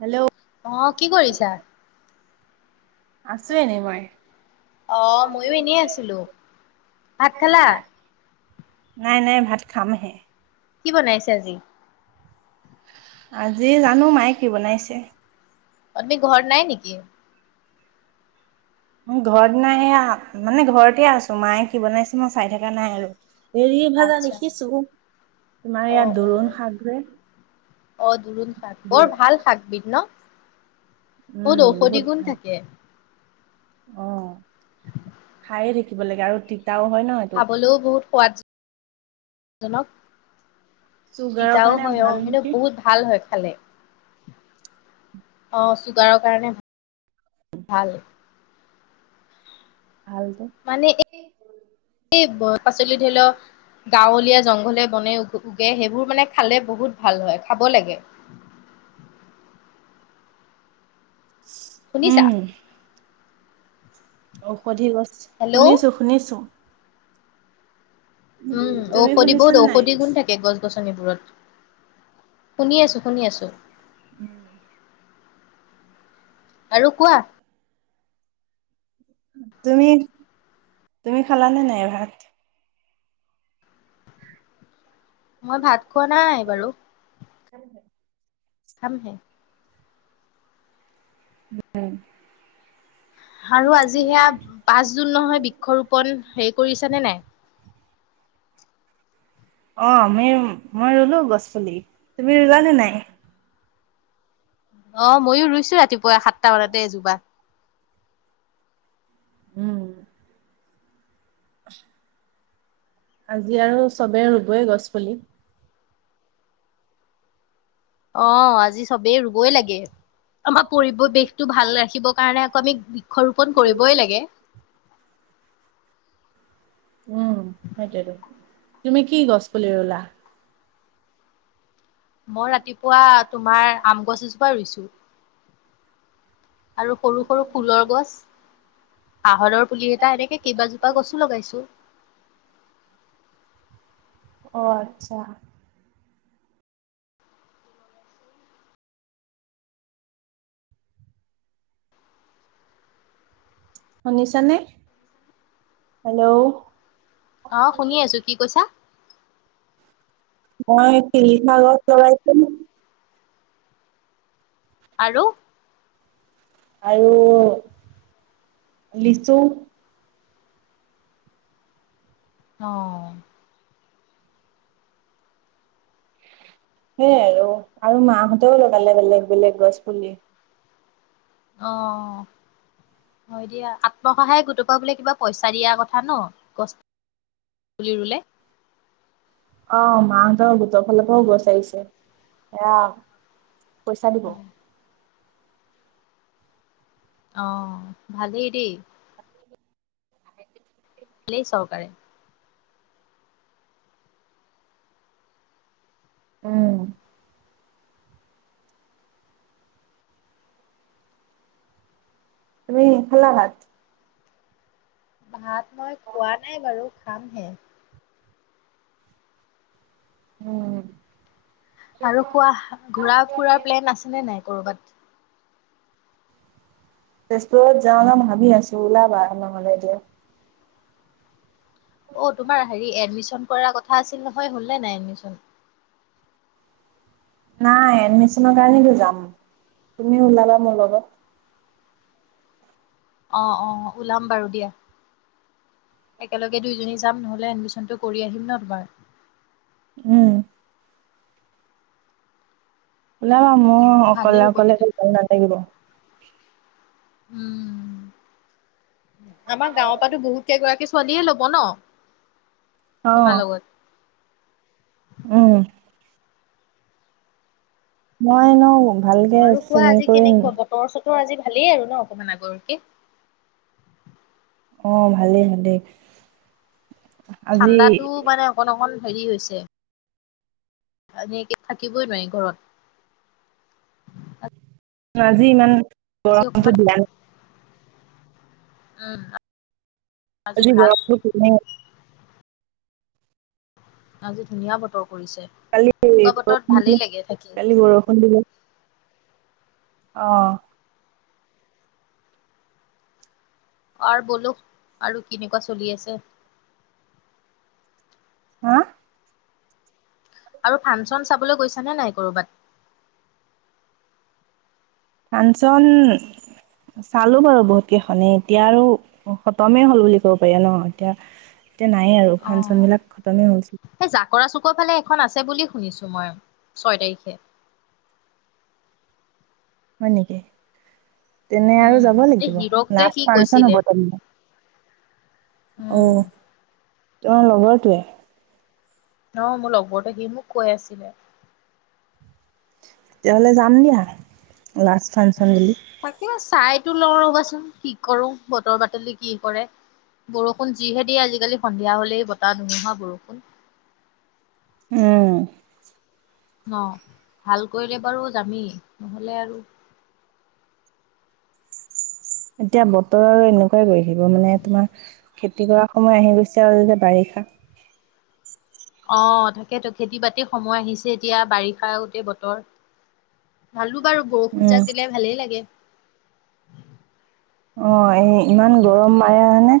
Hello অ কি কৰিছা আছো এনে মই অ মইয়ো এনেই আছিলো ভাত খালা নাই নাই ভাত খাম হে কি বনাইছে আজি আজি জানো মায়ে কি বনাইছে আপুনি ঘৰত নাই নেকি ম ঘৰত নাই মানে ঘৰতে আছো মায়ে কি বনাইছে মই চাই থকা নাই আৰু এৰি ভাজা আচ্ছা দেখিছো তোমাৰ অ ইয়াত অ দৰুণ শাক অহ দুৰুণ শাক যে বৰ ভাল শাকবিধ ন বহুত উম ঔষধি গুণ থাকে অহ খায়ে থাকিব লাগে আৰু ঠিক খাবলৈও বহুত সোৱাদ জনক চুগাৰৰ তিতাও কাৰণে হয় অ ভাল সেইটো নেকি বহুত ভাল হয় খালে অ চুগাৰৰ কাৰণে ভাল ভালটো মানে এই এই পাচলি ধৰি লওক গাঁৱলীয়া জংঘলে বনে উ উগে সেইবোৰ মানে খালে বহুত ভাল হয় খাব লাগে শুনিছা? উম ঔষধি গছে হেল্ল', শুনিছো শুনিছো উম তুমি ঔষধি বহুত শুনিছানে নাই ঔষধি গুণ থাকে গছ-গছনি গছনিবোৰত শুনি আছো শুনি আছো উম আৰু কোৱা তুমি তুমি খালানে নাই ভাত মই ভাত খোৱা নাই বাৰু হয় হয় খাম হে উম আৰু আজি সেয়া পাঁচ জুন নহয় বৃক্ষৰোপন হেৰি কৰিছে নে নাই অ আমি মই মই ৰুলো গছ পুলি তুমি ৰুলানে নাই অ মইও ৰুইছো ৰাতিপুৱা সাতটা মানতে এজোপা উম উচ আজি আৰু চবে ৰুবইে গছ পুলি অ আজি চবেই ৰুবই লাগে আমাৰ পৰিৱেশটো ভাল ৰাখিবৰ কাৰণে আকৌ আমি বৃক্ষৰোপন কৰিবই লাগে উম সেইতো টো তুমি কি গছ পুলি ৰুলা মই ৰাতিপুৱা তোমাৰ আম গছ এজোপা ৰুইছো আৰু সৰু সৰু ফুলৰ গছ আহৰৰ পুলি এটা এনেকে কেইবাজোপা গছো লগাইছো অ আচ্ছা শুনিছ নে হেল্ল' অ শুনি আছো কি কৈছা মহ চিলিখা গছ লগাইছো আৰু আৰু লিচু আহ সেইয়াই আৰু আৰু মাহঁতেও লগালে বেলেগ বেলেগ গছ পুলি অ হয় দিয়া আত্মসহায়ক গোটপা বোলে কিবা পইচা দিয়া কথা ন গছ ৰুলে অ মাহঁতৰ গোটৰ ফালৰ পৰাও গছ আহিছে এয়া পইচা দিব অ ভালেই দেই লেই চহকাৰে উম তুমি খালা ভাত ভাত মই খোৱা নাই বাৰু খামহে উম আৰু কোৱা ঘুৰা ফুৰাৰ প্লেন আছে নে নাই কবাত তেজপুৰত যাওঁ ন ভাবি আছো ওলাবা নহ'লে এতিয়া অ তোমাৰ হেৰি এডমিশন কৰাৰ কথা আছিল নহয় হলনে নাই এডমিশন নাই এডমিশনৰ কাৰণো যাম তুমি ওলাবা মোৰ লগত অ অ ওলাম বাৰু দিয়া একেলগে দুইজনী যাম নহলে এডমিশনটো কৰি আহিম ন তোমাৰ উম মোৰ ভালেই অকলে হ'ব অকলে তেতিয়া নথাগিব উম আমাৰ গাঁওৰ পৰাতো বহুত কেইগৰাকী ছোৱালীয়ে ল'ব ন অ তোমাৰ লগত উম মই ন ভালকৈ চিনি কৰি তোৰ আজি ভালেই আৰু ন অকমান আগৰকে অ ভালেই ভালেই আজি ঠাণ্ডাতো মানে অকণ অকণ হেৰি হৈছে এনেকে থাকিবই নোৱাৰি ঘৰত আজি ইমান আজি অকমান গৰমটো দিয়া উম আজি গৰমটো আজি ধুনীয়া বতৰ কৰিছে কালি এনেকুৱা বতৰত বৰষুণ ভালেই দিব, লাগে থাকি কালি বৰষুণ দিব আহ অৰ বলো আৰু কেনেকুৱা চলি আছে? হা আৰু ফাংচন চাবলৈ গৈছ নে নাই কৰবাত? ফাংঞ্চন চালো বাৰু বহুত কেইখনেই এতিয়া আৰু খতমেই হ'ল বুলি ক'ব পাৰি ন এতিয়া তে নাইয়েই আৰু অ ফাংচনবিলাক খতমেই হছিল খন আছে বুলি শুনিছো মই ছয় তাৰিখে হয় নেকি তেনে আৰু উম যাব এই লাগিব। হিৰক যে লাষ্ট সি ফাংচন হব কৈছিলে তেনে, উম আহ তোমাৰ লগৰটোৱে অ মোৰ লগৰতে সি মোক কৈ আছিলে তেতিয়াহ'লে যাম দিয়া লাষ্ট ফাংচন বুলি টো লওঁ ৰ'বাচোন, কি কৰো বতৰ বাতল কি কৰে, বৰষুণ যিহে দিয়ে আজিকালি সন্ধিয়া হলেই বতাহ, ধুমুহা, বৰষুণ উম অ ভাল কৰিলে বাৰু যামেই নহলে আৰু এতিয়া বতৰ আৰু এনেকুৱাই কৰি আহিব মানে তোমাৰ খেতি কৰা সময় আহি গৈছে আৰু যে বাৰিষা অ তাকেতো খেতি বাতি সময় আহিছে এতিয়া বাৰিষা আগতে বতৰ, ভালো বাৰু বৰষুণ উম যাক দিলে ভালেই লাগে। অ এই ইমান গৰম মাৰে মানে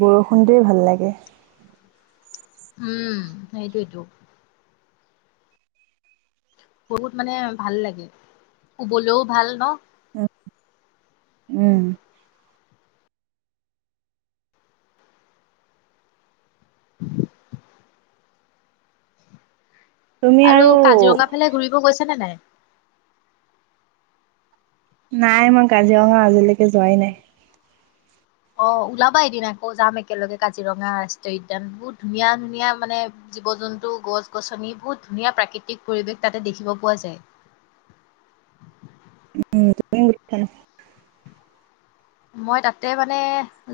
বৰষুণটোয়ে ভাল লাগে উম সেইটো এইটো বহুত মানে ভাল লাগে শুবলৈও ভাল ন উম আৰু কাজিৰঙা ফালে ঘুৰিব গৈছে নে নাই? নাই মই কাজিৰঙা আজিলৈকে যোৱাই নাই। অ ওলাবা এদিন আকৌ যাম একেলগে কাজিৰঙা ৰাষ্ট্ৰীয় উদ্যান বহুত ধুনীয়া ধুনীয়া মানে জীৱ জন্তু গছ গছনি বহুত ধুনীয়া প্ৰাকৃতিক পৰিৱেশ তাতে দেখিব পোৱা যায়। উম তুমিান [unintelligible] মই তাতে মানে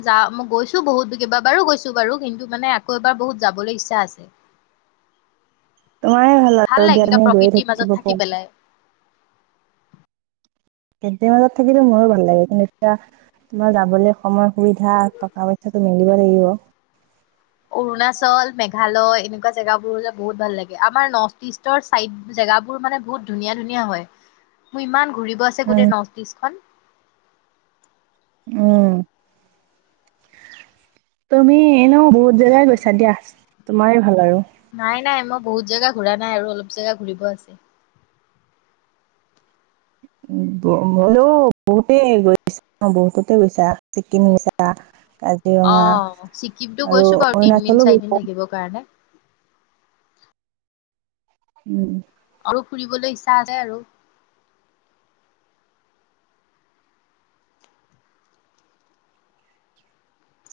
যা মই গৈছো বহুত কেইবাবাৰো গৈছো বাৰু কিন্তু মানে আকৌ এবাৰ বহুত যাবলৈ ইচ্ছা আছে তোমাৰ ভাল আৰু লাগে এতিয়া এনেকুৱা তুমি গৈয়ে প্ৰকৃতিৰ মাজত থাকিব থাকি পাৰা পেলাই খে মাজত থাকিলে মোৰো ভাল লাগে কিন্তু এতিয়া তোমাৰ যাবলৈ সময় সুবিধা টকা পইচাটো মিলিব লাগিব অৰুণাচল মেঘালয় এনেকুৱা জেগাবোৰ যে বহুত ভাল লাগে আমাৰ নৰ্থ ইষ্টৰ চাইড জেগাবোৰ মানে বহুত ধুনীয়া ধুনীয়া হয় মোৰ ইমান ঘূৰিব আছে উম, গোটেই নৰ্থ ইষ্ট খন উম তুমি এনেও বহুত জেগাই গৈছা দিয়া তোমাৰ ভাল আৰু নাই নাই মই বহুত জেগা ঘুৰা নাই আৰু অলপ জেগা ঘুৰিব আছে হলেও বহুতে গৈছা বহুততে গৈছা চিকিম গৈছা অ কাজিৰঙা ছিকিমটো আৰু গৈছো বাৰু অৰুণাচলো তিনদিন গৈছা চাৰিদিন থাকিবৰ কাৰণে উম আৰু ফুৰিবলৈ ইচ্ছা আছে আৰু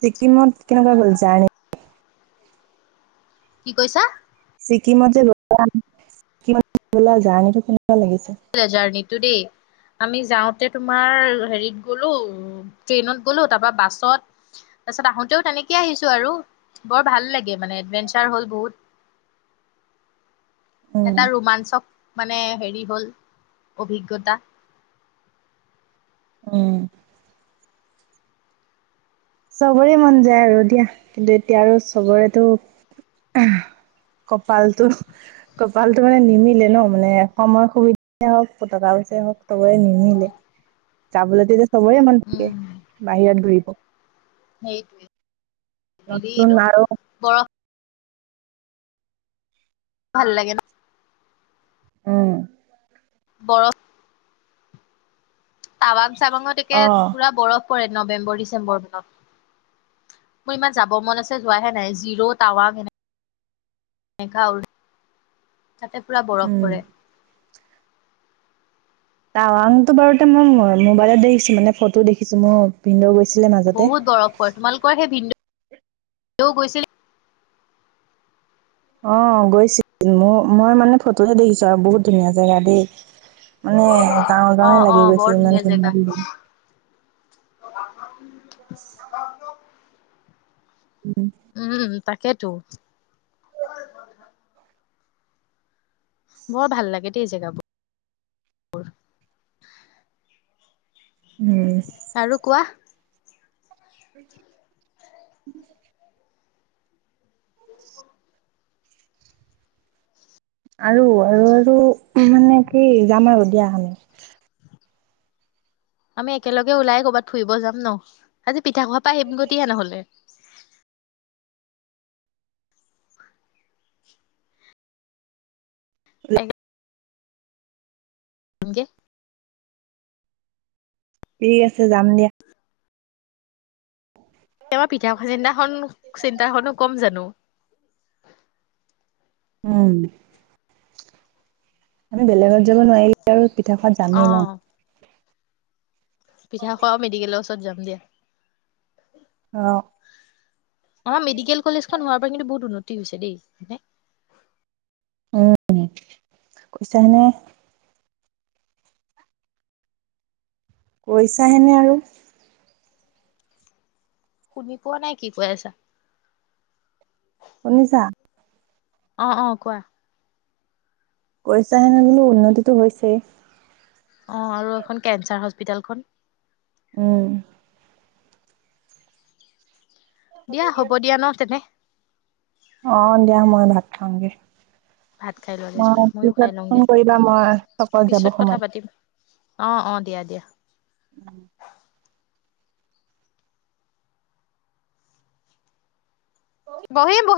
ছিকিমত কেনেকুৱা গলে জান কি কৈছা ছিকিমত যে লল জাৰ্টো জাৰনি টো দেই আমি যাওঁতে তোমাৰ হেৰিত গলো ট্ৰেইনত গলো তাৰ পৰা বাছত তাৰপিছত আহোতেও তেনেকে আহিছো আৰু বৰ ভাল লাগে মানে এডভেঞ্চাৰ হ'ল বহুত উম, এটা ৰোমাঞ্চক মানে হেৰি হ'ল অভিজ্ঞতা উম চবৰে মন যায় আৰু দিয়া কিন্তু এতিয়া আৰু চবৰেটো কপালটো কপালটো মানে নিমিলে ন মানে সময় সুবিধাই হওক পতকা পইচাই হওক চবৰে নিমিলে যাবলৈত চবৰে মন থাকে উম বাহিৰত ঘুৰিব সেইটোৱে নচোন হেৰিটো আৰু বৰফ ভাল লাগে ন উম বৰ টাৱাং টাৱাঙত একে অ পুৰা বৰফ কৰে নৱেম্বৰ ডিচেম্বৰ মানত মোৰ ইমান যাব মন আছে যোৱাহে নাই জিৰ, টাৱাং এনে তাতে পুৰা বৰফ উম পৰে টাৱাংতো বাৰুতে মই মোবাইলত দেখিছো মানে ফটো দেখিছো মই ভিনদেও গৈছ বহুত বৰফ পৰে তোমালোকৰ সেই ভিনদে তেওঁ গৈছিল অ গৈছিল মোৰ মই মানে ফটোহে দেখিছো আৰু বহুত ধুনীয়া জেগা দেই মানে যাওঁ অ যাওঁ লাগি বৰ গৈছে ইমান জেগা ধুনীয়া অ উম তাকেইেতো বৰ ভাল লাগে দ এই জেগাবোৰ উম আৰু কোৱা [unintelligible] [unintelligible] আৰু আৰু আৰু মানে কি যাম আৰু দিয়াখানি আমি একেলগে ওলাই কৰ'ৰবাত ফুৰিব যাম ন আজি পিঠা খোৱা প পৰা স গতিহে নহ'লে [unintelligible] উ নিকে ঠিক আছে যাম দিয়া আমাৰ পিঠা চিন্তাখনন চিন্তাখননো কম জানো [unintelligible] উম আমি বেলেগ যাব নোৱাৰিলি আৰু পিঠাাত অ যামেই ন পিঠা খোৱা মেডিকেলৰ ত যাম দিয়া আহ আমাৰ মেডিকেল কলেজখন হোৱাৰ পৰা কিন্তু বহুত উন্নতি হৈছে দেই এে উম কৈছাাহনেে কৈছাাহেনে আৰু শুনি পোৱা নাই কি কৈ আছা শুনিছা অ অ কোৱা পচা সেনে গলো উন্নতিতটো হৈছেই অ আৰু এইখন কেঞ্চাৰ হস্পিিতেলখন উম দিয়া হ'ব দিয়া ন তেনে অ দিয়া মই ভাত খাামগে ভাত খাই ললে যোৱা ময়ো খাই লওঁগে কৰিবা মই চকত যাব পিছত সময়ত। কথা পাতিম অ অ দিয়া দিয়া বহি বহুত